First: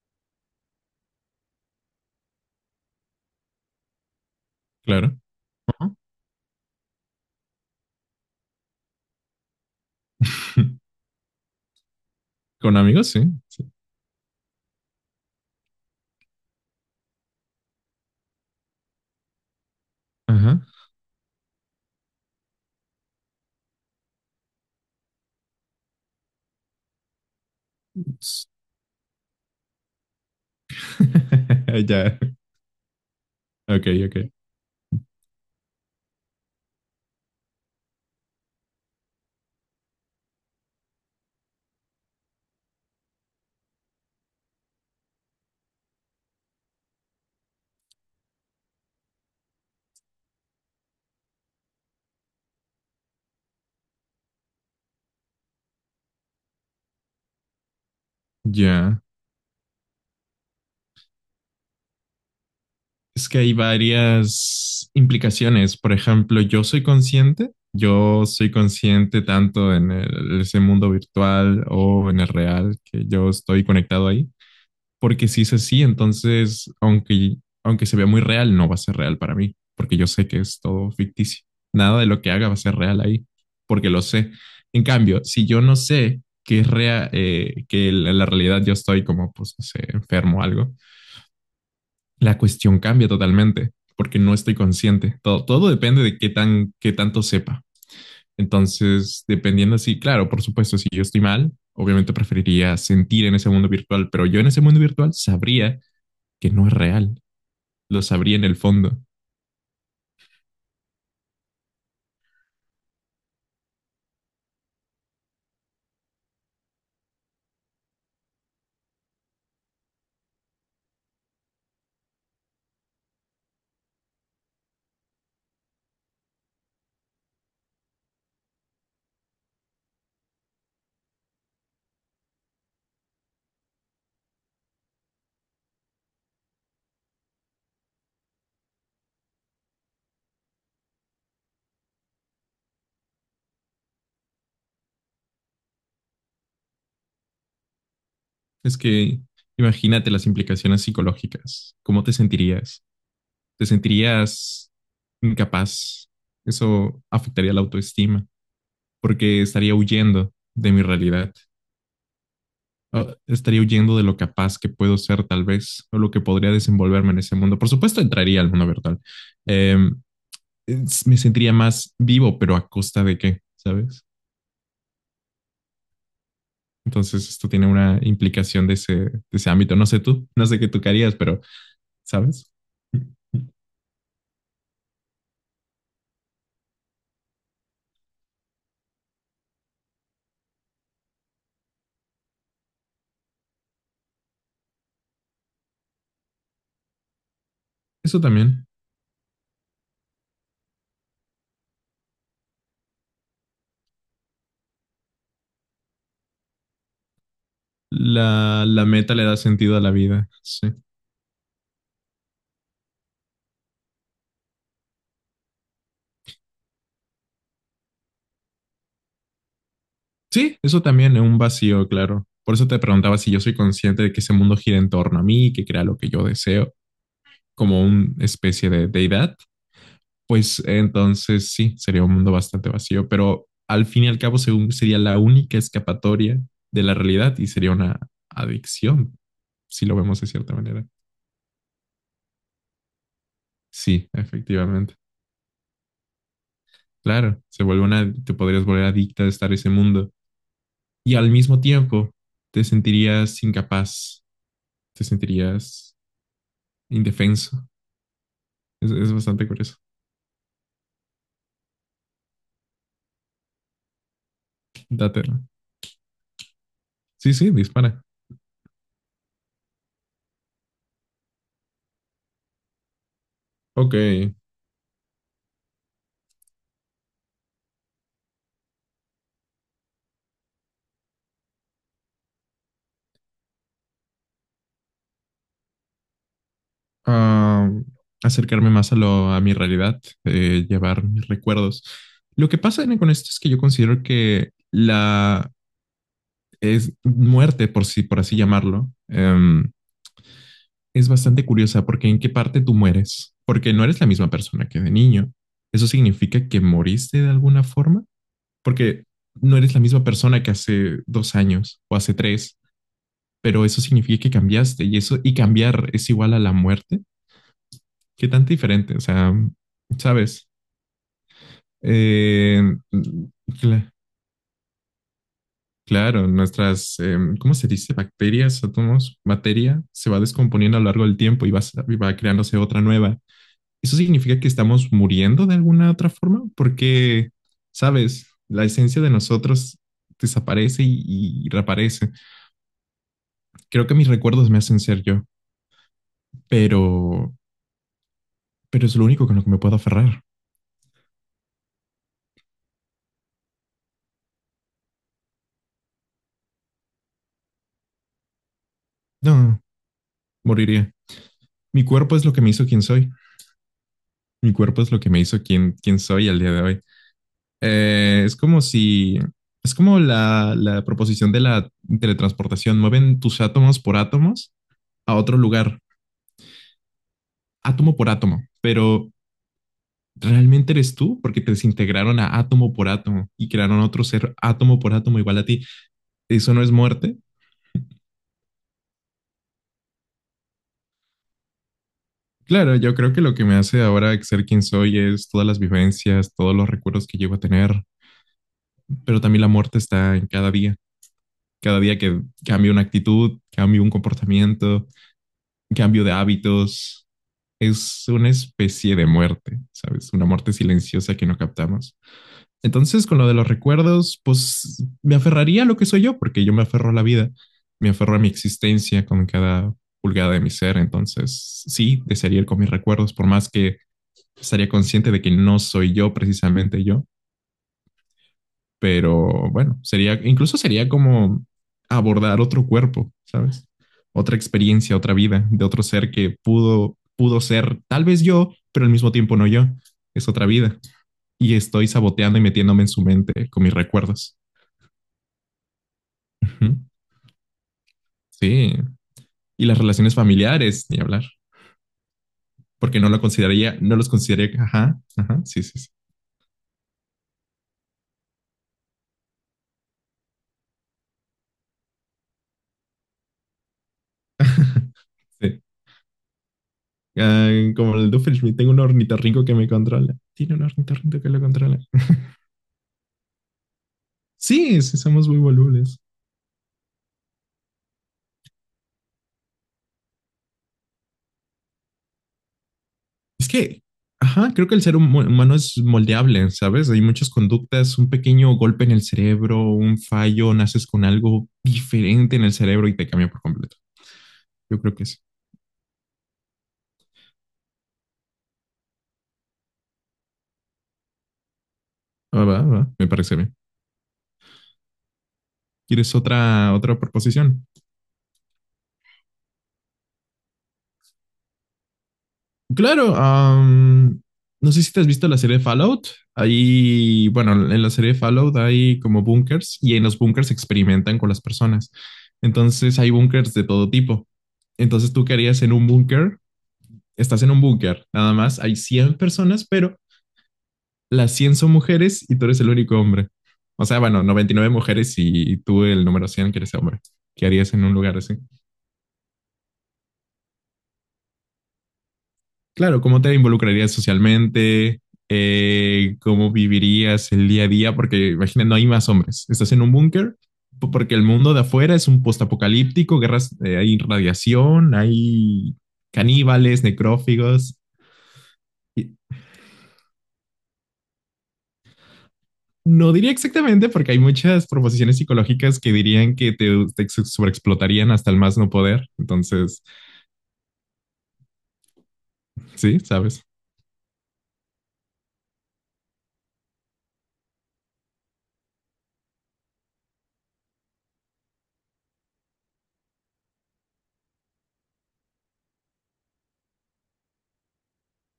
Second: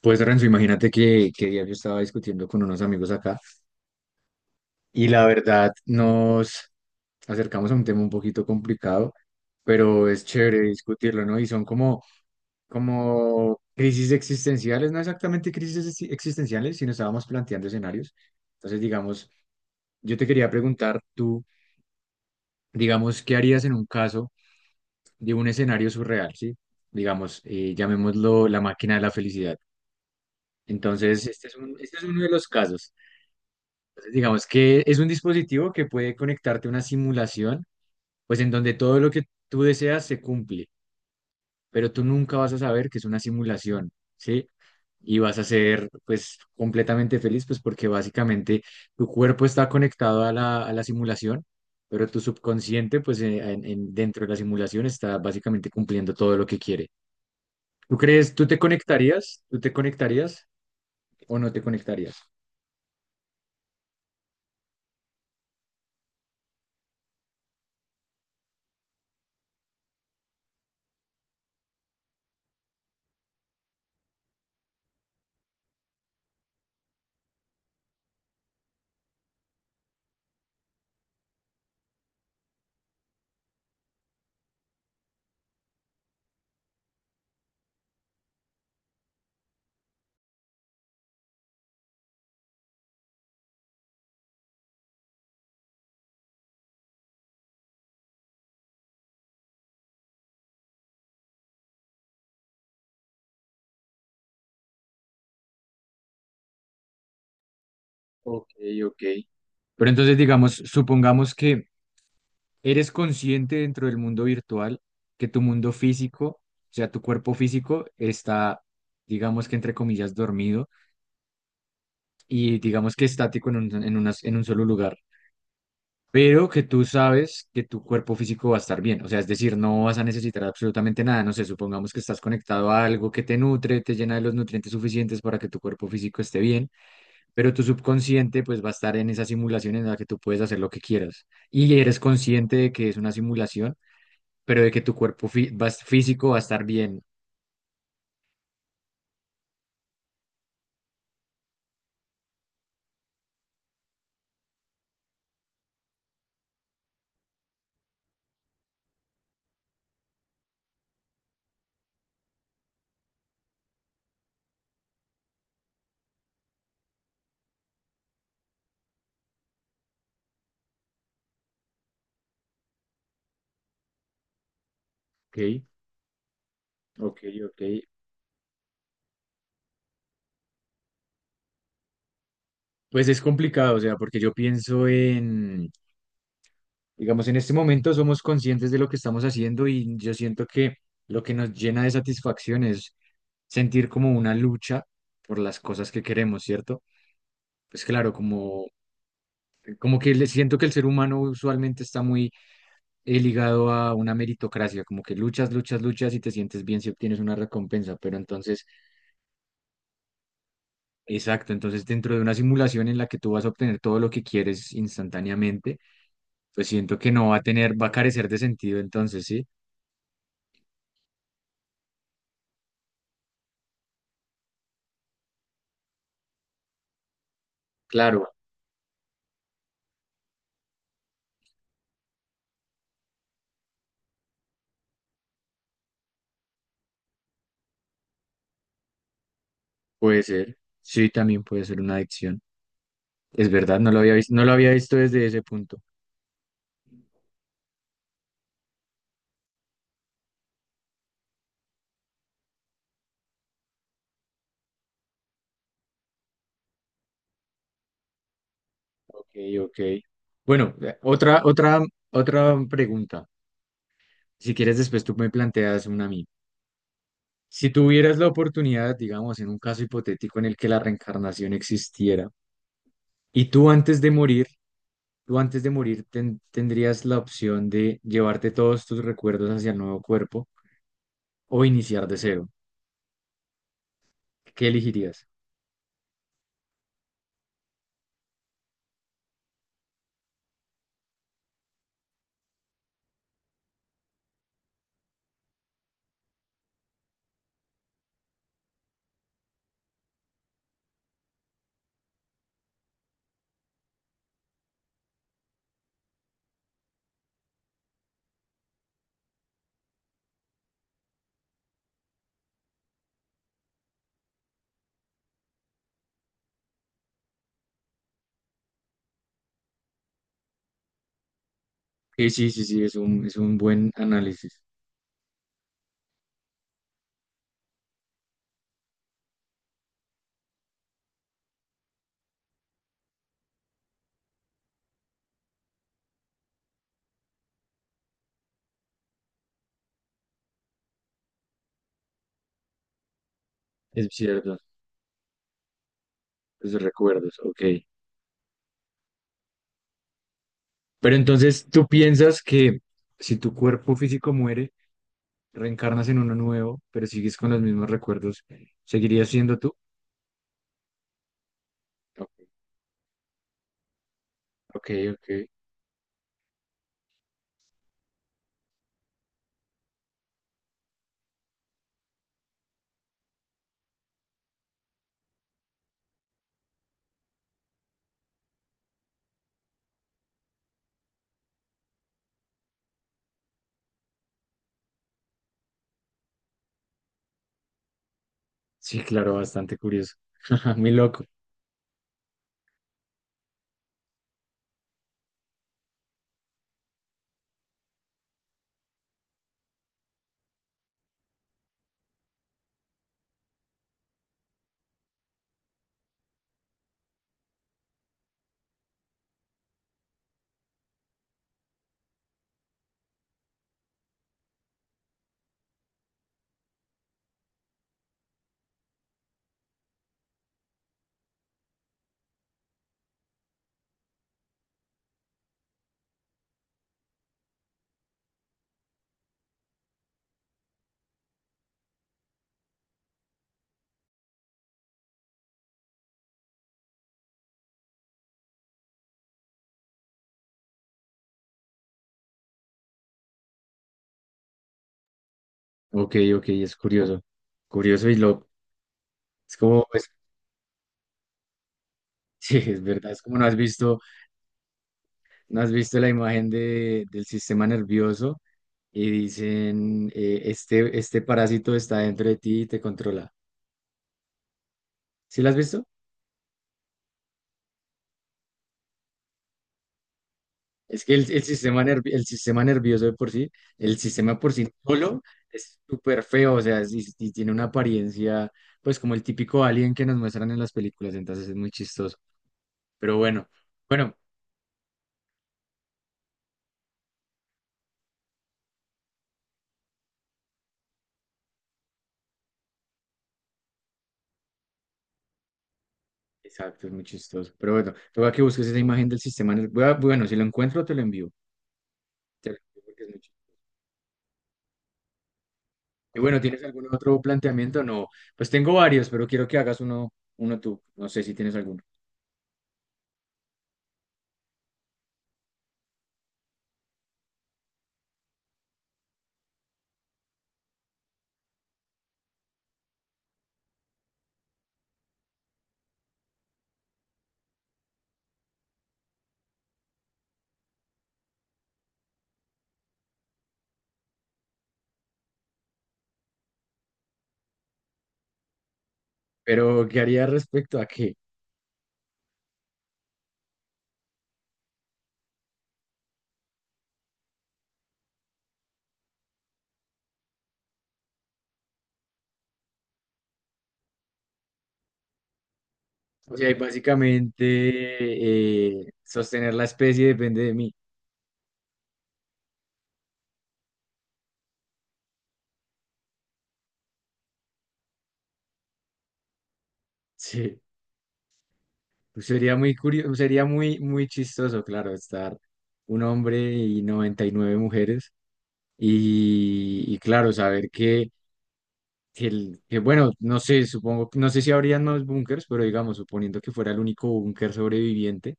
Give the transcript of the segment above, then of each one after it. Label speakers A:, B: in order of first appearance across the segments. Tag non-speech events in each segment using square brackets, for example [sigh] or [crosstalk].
A: Pues Renzo, imagínate que ayer yo estaba discutiendo con unos amigos acá y
B: Claro.
A: la verdad
B: Ajá.
A: nos acercamos a un tema un poquito complicado, pero es chévere
B: [laughs]
A: discutirlo, ¿no? Y son como,
B: Con amigos, sí.
A: como
B: Sí.
A: crisis existenciales, no exactamente crisis existenciales, sino estábamos planteando escenarios. Entonces, digamos, yo te quería
B: Ajá.
A: preguntar tú, digamos, ¿qué harías en un caso de un escenario surreal? ¿Sí? Digamos,
B: S-
A: llamémoslo la máquina de la felicidad. Entonces,
B: [laughs]
A: este es
B: Ya.
A: uno de los casos.
B: Ok, ok.
A: Digamos que es un dispositivo que puede conectarte a una simulación, pues en donde todo lo que tú deseas se cumple, pero tú nunca vas a saber que es una simulación, ¿sí? Y vas a ser pues completamente feliz, pues porque básicamente tu cuerpo está conectado a la simulación, pero tu subconsciente pues dentro de la simulación está básicamente cumpliendo todo lo que quiere. ¿Tú crees? ¿Tú te
B: Ya.
A: conectarías? ¿Tú te conectarías o no te conectarías?
B: Es que hay varias implicaciones. Por ejemplo, yo soy consciente. Yo soy consciente tanto en ese mundo virtual o en el real que yo estoy conectado ahí. Porque si es así, entonces, aunque se vea muy real, no va a ser real para mí, porque yo sé que es todo ficticio. Nada de lo que haga va a ser real ahí, porque lo sé. En cambio, si yo no sé que es real, que en la realidad yo estoy como, pues, no sé, enfermo o algo, la cuestión cambia totalmente, porque no estoy consciente. Todo depende de qué tanto sepa. Entonces, dependiendo así, claro, por supuesto, si yo estoy mal, obviamente preferiría sentir en ese mundo virtual, pero yo en ese mundo virtual sabría que no es real. Lo sabría en
A: Ok,
B: el fondo.
A: ok. Pero entonces digamos, supongamos que eres consciente dentro del mundo virtual, que tu mundo físico, o sea, tu cuerpo físico está, digamos que entre comillas, dormido, y digamos que estático en un solo lugar, pero que tú sabes que tu cuerpo físico va a estar bien, o sea, es decir, no vas a necesitar absolutamente nada, no sé, supongamos que estás conectado a algo que te nutre, te llena de los nutrientes suficientes para que tu cuerpo físico esté bien, pero tu subconsciente pues va a estar en esa simulación en la que tú puedes hacer lo que quieras y eres consciente de que es una simulación pero de que tu cuerpo físico va a estar bien.
B: Es que imagínate las implicaciones psicológicas. ¿Cómo te sentirías? ¿Te sentirías incapaz? Eso afectaría la autoestima porque estaría huyendo de mi realidad. O estaría huyendo de lo capaz que puedo ser tal vez o lo que podría desenvolverme en ese mundo. Por supuesto, entraría al mundo virtual. Em, me sentiría más vivo, pero a costa de qué, ¿sabes?
A: Ok, ok,
B: Entonces, esto
A: ok.
B: tiene una implicación de ese ámbito. No sé tú, no sé qué tú querías, pero ¿sabes?
A: Pues es complicado, o sea, porque yo pienso en, digamos, en este momento somos conscientes de lo que estamos haciendo y yo siento que lo que nos llena de satisfacción es sentir como una lucha por las cosas que queremos, ¿cierto? Pues claro,
B: Eso
A: como,
B: también.
A: como que le siento que el ser humano usualmente está muy ligado a una meritocracia, como que luchas, luchas, luchas y te sientes bien si obtienes una recompensa, pero
B: La,
A: entonces.
B: la meta le da sentido a la vida. Sí.
A: Exacto, entonces dentro de una simulación en la que tú vas a obtener todo lo que quieres instantáneamente, pues siento que no va a tener, va a carecer de sentido entonces, ¿sí?
B: Sí, eso también es un vacío, claro. Por eso te preguntaba si yo soy consciente de que ese mundo gira en torno a mí, que crea lo que yo deseo, como una
A: Claro,
B: especie de deidad. Pues entonces sí, sería un mundo bastante vacío, pero al fin y al cabo según sería la única escapatoria de la realidad y sería una adicción, si lo vemos
A: puede
B: de cierta
A: ser,
B: manera.
A: sí, también puede ser una adicción. Es verdad, no lo
B: Sí,
A: había visto, no lo había
B: efectivamente.
A: visto desde ese punto.
B: Claro, se vuelve una, te podrías volver adicta de estar en ese mundo. Y al mismo tiempo te sentirías incapaz, te sentirías indefenso. Es
A: Ok,
B: bastante curioso.
A: ok. Bueno, otra pregunta. Si quieres, después tú
B: Date.
A: me
B: ¿No?
A: planteas una a mí.
B: Sí, sí,
A: Si
B: dispara.
A: tuvieras la oportunidad, digamos, en un caso hipotético en el que la reencarnación existiera, y tú
B: Ok.
A: antes de morir tú antes de morir tendrías la opción de llevarte todos tus recuerdos hacia el nuevo cuerpo o iniciar de cero. ¿Qué elegirías?
B: ah, acercarme más a mi realidad, llevar mis recuerdos. Lo que pasa, Ene, con esto es que yo considero que la es muerte, por así llamarlo, es bastante curiosa porque en qué parte tú mueres, porque no eres la misma persona que de niño. ¿Eso significa que moriste de alguna forma? Porque no eres la misma persona que hace 2 años o hace tres, pero eso significa que cambiaste y eso y cambiar es igual a la muerte. ¿Qué tan diferente? O sea, sabes,
A: Sí, sí,
B: Eh,
A: sí, sí, es un buen
B: cla-
A: análisis.
B: claro, nuestras, ¿cómo se dice? Bacterias, átomos, materia se va descomponiendo a lo largo del tiempo y va creándose otra nueva. Eso significa que estamos muriendo de alguna otra forma, porque, sabes, la esencia de nosotros desaparece y reaparece. Creo que mis
A: Es
B: recuerdos
A: cierto,
B: me hacen ser yo,
A: los
B: pero,
A: recuerdos, ok.
B: pero es lo único con lo que me puedo aferrar.
A: Pero entonces tú piensas que si tu cuerpo físico muere, reencarnas en uno nuevo, pero sigues con los mismos recuerdos, ¿seguirías siendo
B: No,
A: tú?
B: moriría. Mi cuerpo es
A: Ok,
B: lo que me hizo quien soy. Mi cuerpo
A: ok.
B: es lo que me hizo
A: Ok.
B: quien soy al día de hoy. Es como si, es como la proposición de la teletransportación. Mueven tus átomos por átomos a otro lugar, átomo por átomo, pero ¿realmente eres tú? Porque te desintegraron a átomo por átomo y crearon otro ser átomo por átomo igual a ti. ¿Eso no es muerte?
A: Sí, claro, bastante curioso. [laughs] Muy loco.
B: Claro, yo creo que lo que me hace ahora ser quien soy es todas las vivencias, todos los recuerdos que llevo a tener, pero también la muerte está en cada día. Cada día que cambio una actitud, cambio un comportamiento, cambio de hábitos, es una especie de muerte, ¿sabes? Una muerte silenciosa que no captamos. Entonces, con lo de los recuerdos, pues me aferraría a lo que soy yo, porque yo me aferro a la vida, me aferro a mi existencia con cada pulgada de mi ser. Entonces, sí, desearía ir con mis recuerdos, por más que estaría consciente de que no soy yo precisamente yo, pero bueno, sería, incluso sería como abordar otro cuerpo, ¿sabes? Otra experiencia, otra vida de otro ser que pudo ser tal vez yo, pero al mismo tiempo no yo. Es otra vida. Y estoy saboteando y metiéndome en su mente con mis recuerdos.
A: Ok, ok,
B: Ujú.
A: es curioso. Curioso y loco.
B: Sí.
A: Es
B: Y las
A: como...
B: relaciones familiares, ni hablar,
A: Sí, es
B: porque no
A: verdad,
B: lo
A: es como no has
B: consideraría, no
A: visto.
B: los consideraría, ajá, ajá,
A: No
B: sí,
A: has
B: sí, sí.
A: visto la imagen de, del sistema nervioso y dicen, este parásito está dentro de ti y te controla.
B: [laughs]
A: ¿Sí lo has
B: Sí.
A: visto?
B: Ah, como el Doofenshmirtz, tengo un ornitorrinco que me controla. Tiene un
A: Es que
B: ornitorrinco que
A: el,
B: lo
A: el
B: controla.
A: sistema nervi- el sistema nervioso de por sí, el sistema por sí
B: Sí, sí,
A: solo
B: somos muy
A: es
B: volubles.
A: súper feo, o sea, y sí tiene una apariencia, pues como el típico alien que nos muestran en las películas, entonces es muy chistoso. Pero bueno,
B: Es que,
A: bueno,
B: ajá, creo que el ser humano es moldeable, ¿sabes? Hay muchas conductas, un pequeño golpe en el cerebro, un fallo, naces con algo diferente en el cerebro y te cambia por completo. Yo creo que sí.
A: exacto, es muy chistoso. Pero bueno, toca que busques esa imagen del sistema nervioso. Bueno, si lo encuentro, te lo envío.
B: Ah,
A: Te lo
B: va,
A: envío
B: va,
A: porque
B: me
A: es muy...
B: parece bien. ¿Quieres
A: Y bueno, ¿tienes
B: otra,
A: algún
B: otra
A: otro
B: proposición?
A: planteamiento? No, pues tengo varios, pero quiero que hagas uno, uno tú. No sé si tienes alguno.
B: Claro, no sé si te has visto la serie Fallout. Ahí, bueno, en la serie Fallout hay como búnkers y en los búnkers experimentan con las personas. Entonces hay búnkers de todo tipo. Entonces tú qué harías en un búnker, estás en un búnker, nada más, hay 100 personas, pero las 100 son mujeres y tú eres el único hombre. O sea, bueno, 99 mujeres y tú el número 100 que eres hombre. ¿Qué harías en un lugar así?
A: Pero, ¿qué haría respecto a qué?
B: Claro, ¿cómo te involucrarías socialmente? ¿Cómo vivirías el día a día? Porque imagina, no hay más hombres. Estás en un búnker porque el mundo de afuera es un postapocalíptico, guerras, hay radiación, hay
A: O sea, y
B: caníbales, necrófagos.
A: básicamente
B: Y
A: sostener la especie depende de mí. [laughs]
B: no diría exactamente porque hay muchas proposiciones psicológicas que dirían que te sobreexplotarían hasta el más no poder. Entonces,
A: Sí, pues sería muy
B: sí,
A: curioso, sería
B: sabes.
A: muy, muy chistoso, claro, estar un hombre y 99 mujeres. Y claro, saber que, bueno, no sé, supongo, no sé si habrían más búnkers, pero digamos, suponiendo que fuera el único búnker sobreviviente.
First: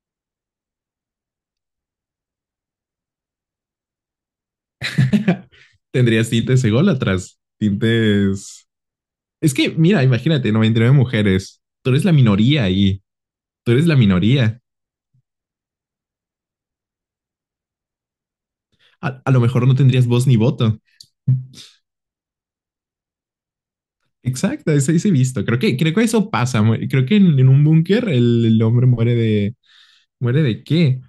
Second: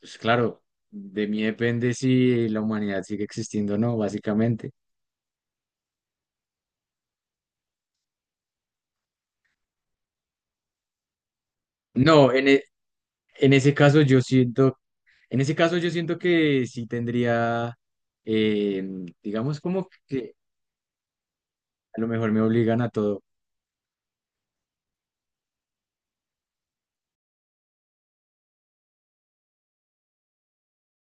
A: Pues claro, de mí depende si la humanidad sigue existiendo o no, básicamente.
B: [laughs] Tendrías tintes ególatras, tintes. Es que, mira, imagínate, 99 mujeres. Tú eres la
A: No,
B: minoría ahí.
A: en
B: Tú
A: ese
B: eres la
A: caso yo
B: minoría.
A: siento, en ese caso yo siento que sí tendría, eh,
B: A lo
A: digamos
B: mejor no
A: como
B: tendrías voz
A: que
B: ni voto.
A: a lo mejor me obligan a todo.
B: Exacto, eso hice visto. Creo que eso pasa. Creo que en un búnker el hombre muere de... ¿Muere de qué?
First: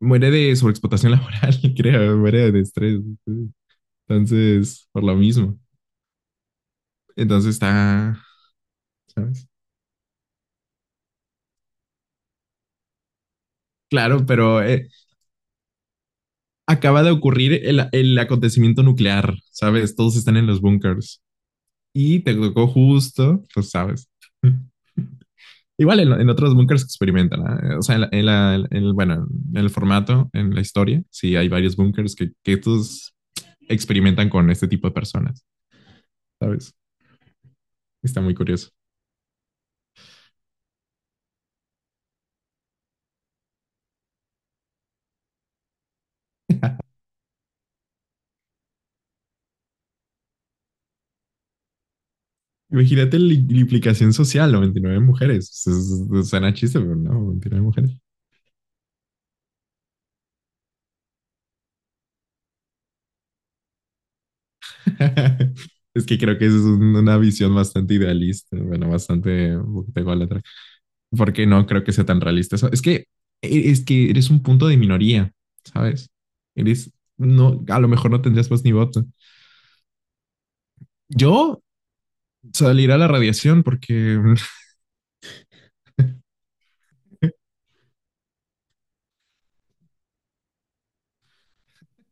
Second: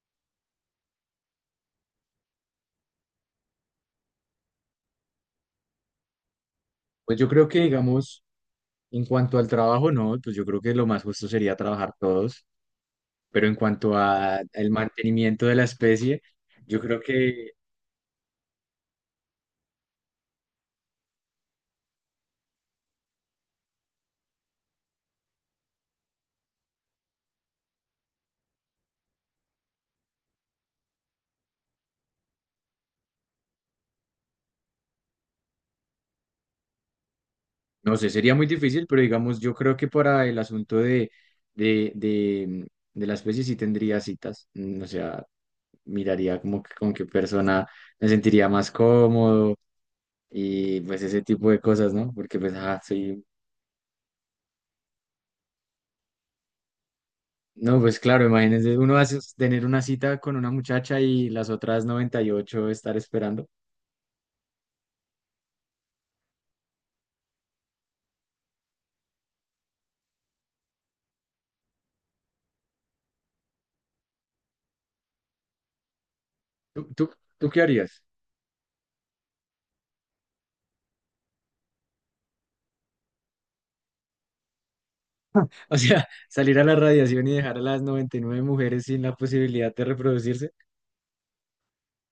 B: Muere de sobreexplotación [laughs] laboral, creo. Muere de estrés. Entonces, por lo mismo.
A: Pues yo creo
B: Entonces
A: que,
B: está...
A: digamos, en cuanto
B: ¿sabes?
A: al trabajo, no, pues yo creo que lo más justo sería trabajar todos, pero en cuanto
B: Claro,
A: a
B: pero
A: el mantenimiento de la especie, yo creo
B: acaba de
A: que...
B: ocurrir el acontecimiento nuclear, ¿sabes? Todos están en los búnkers. Y te tocó justo, pues sabes. Igual en otros bunkers experimentan, ¿ah? O sea, en el, bueno, en el formato, en la historia, sí hay varios bunkers que estos experimentan con este tipo de personas, ¿sabes?
A: No sé,
B: Está
A: sería
B: muy
A: muy
B: curioso.
A: difícil, pero digamos, yo creo que para el asunto de, de, de la especie sí tendría citas. O sea, miraría como que con qué persona me sentiría más cómodo y pues ese tipo de cosas, ¿no? Porque pues, ah,
B: Imagínate
A: soy...
B: la implicación social, 99 mujeres. Suena chiste, pero no, 29
A: No,
B: mujeres.
A: pues claro, imagínense, uno hace tener una cita con una muchacha y las otras 98 estar esperando.
B: [laughs] Es que creo que esa es una visión bastante idealista, bueno, bastante, un poquito ególatra. Porque no creo que sea tan realista eso. Es que, es que eres un punto de minoría, ¿sabes?
A: ¿Tú,
B: Eres,
A: tú, tú qué
B: no, a lo
A: harías?
B: mejor no
A: [laughs]
B: tendrías voz ni voto. Yo salir a la radiación porque
A: O sea, salir a la radiación y dejar a las 99 mujeres sin la posibilidad de reproducirse,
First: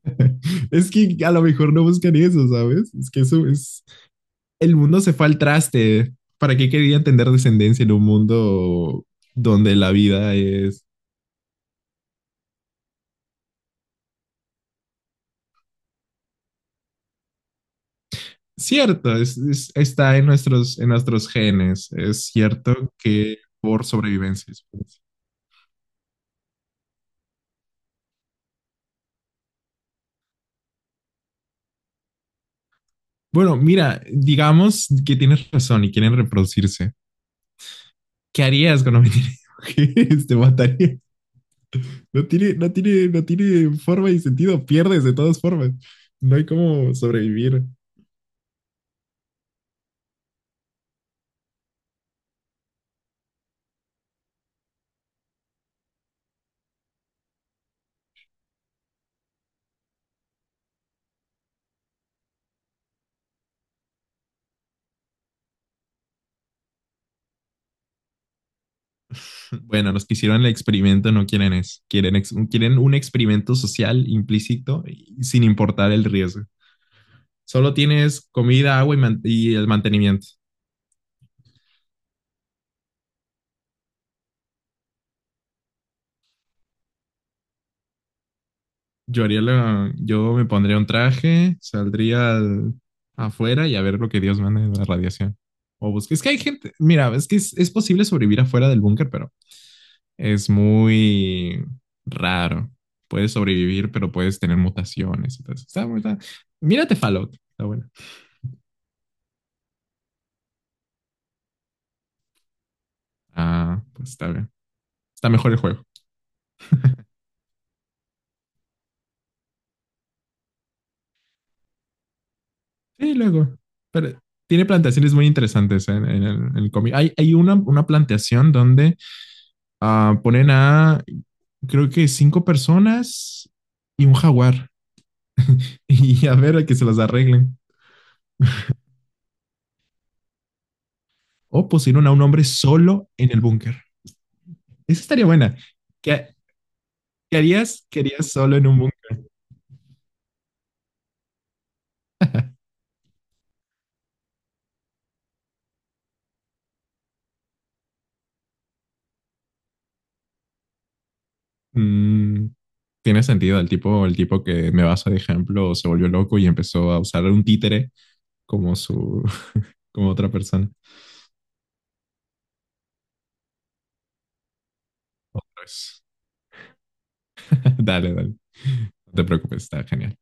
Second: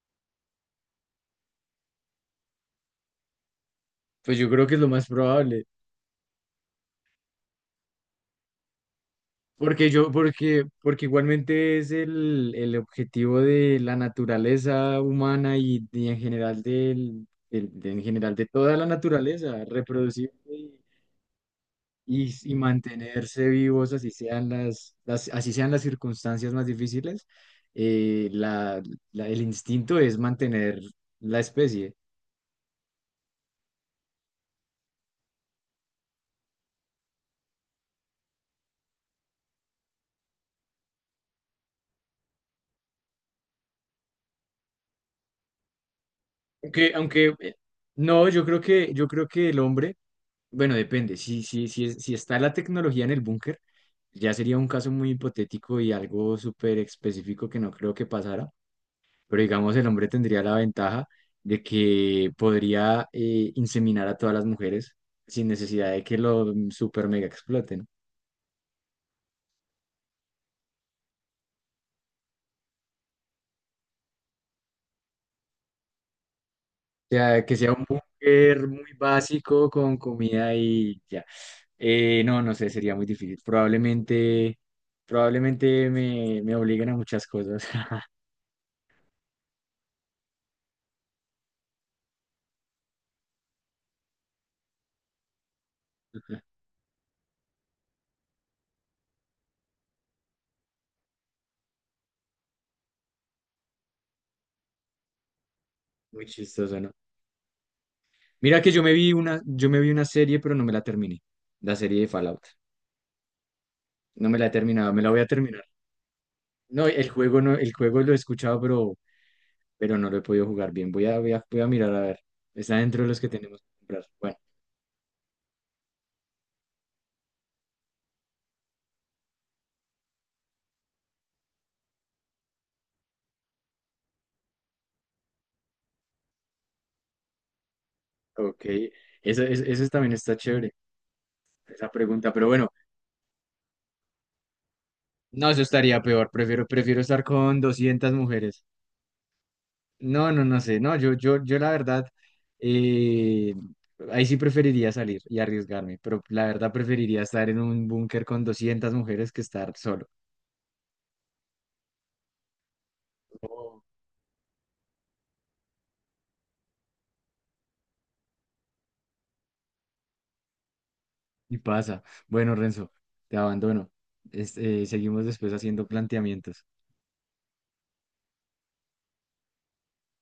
B: [laughs] es que a lo mejor no buscan eso, ¿sabes? Es que eso es,
A: pues yo creo que
B: el
A: es lo
B: mundo
A: más
B: se fue al
A: probable.
B: traste. ¿Para qué querían tener descendencia en un mundo donde
A: Porque
B: la
A: yo,
B: vida
A: porque,
B: es?
A: porque igualmente es el objetivo de la naturaleza humana y en general de toda la
B: Cierto.
A: naturaleza,
B: Está en
A: reproducirse y,
B: nuestros genes. Es
A: y- y
B: cierto que
A: mantenerse
B: por
A: vivos,
B: sobrevivencia.
A: así sean las circunstancias más difíciles, eh, la- el instinto es mantener la especie.
B: Bueno, mira, digamos que tienes razón y quieren reproducirse. ¿Qué harías cuando me tiene [laughs] mujeres? Te mataría. No tiene forma y sentido. Pierdes de todas formas. No hay
A: Aunque,
B: cómo
A: aunque
B: sobrevivir.
A: no, yo creo que el hombre... Bueno, depende. Si está la tecnología en el búnker, ya sería un caso muy hipotético y algo súper específico que no creo que pasara. Pero digamos, el hombre tendría la ventaja de que podría inseminar a todas las mujeres sin necesidad de que lo super mega exploten. O
B: Bueno, los que hicieron el experimento no quieren eso. Quieren un experimento social implícito y sin importar el riesgo.
A: sea, que sea
B: Solo
A: un
B: tienes
A: búnker
B: comida,
A: muy
B: agua y el
A: básico con
B: mantenimiento.
A: comida y ya. No, no sé, sería muy difícil. Probablemente me obliguen a muchas cosas. [laughs]
B: Yo me pondría un traje, saldría afuera y a ver lo que Dios manda de la radiación. O busque. Es que hay gente, mira, es que es posible sobrevivir afuera del búnker, pero es muy raro. Puedes sobrevivir, pero puedes tener mutaciones. Entonces,
A: Muy chistoso, ¿no?
B: mírate Fallout, está bueno.
A: Mira que yo me vi una serie, pero no me la terminé. La serie de Fallout.
B: Ah, pues está
A: No me la he
B: bien.
A: terminado, me la voy a
B: Está mejor el
A: terminar.
B: juego.
A: No, el juego no, el juego lo he escuchado, pero no lo he podido jugar bien. Voy a mirar a ver. Está dentro de
B: Sí,
A: los que
B: luego.
A: tenemos que comprar.
B: Pero
A: Bueno,
B: tiene plantaciones muy interesantes en el cómic. Hay una plantación donde ponen a creo que cinco personas y un jaguar. [laughs] Y a ver a que se las arreglen.
A: ok. Eso también está chévere,
B: O
A: esa
B: pusieron a un
A: pregunta.
B: hombre
A: Pero bueno,
B: solo en el búnker. Esa estaría
A: no,
B: buena.
A: eso estaría
B: ¿Qué,
A: peor. Prefiero estar
B: qué
A: con
B: harías? ¿Qué
A: 200
B: harías solo
A: mujeres.
B: en un búnker?
A: No, no, no sé. No, yo la verdad, eh, ahí sí preferiría salir y arriesgarme, pero la verdad preferiría estar en un búnker con 200 mujeres que estar solo.
B: Mm, tiene sentido. El
A: Oh.
B: tipo, el tipo que me basa de ejemplo se volvió loco y empezó a usar un títere como su, [laughs] como otra persona.
A: Y pasa. Bueno, Renzo, te abandono. Seguimos después
B: Otra
A: haciendo
B: vez.
A: planteamientos.
B: [laughs] Dale, dale. No te preocupes, está genial.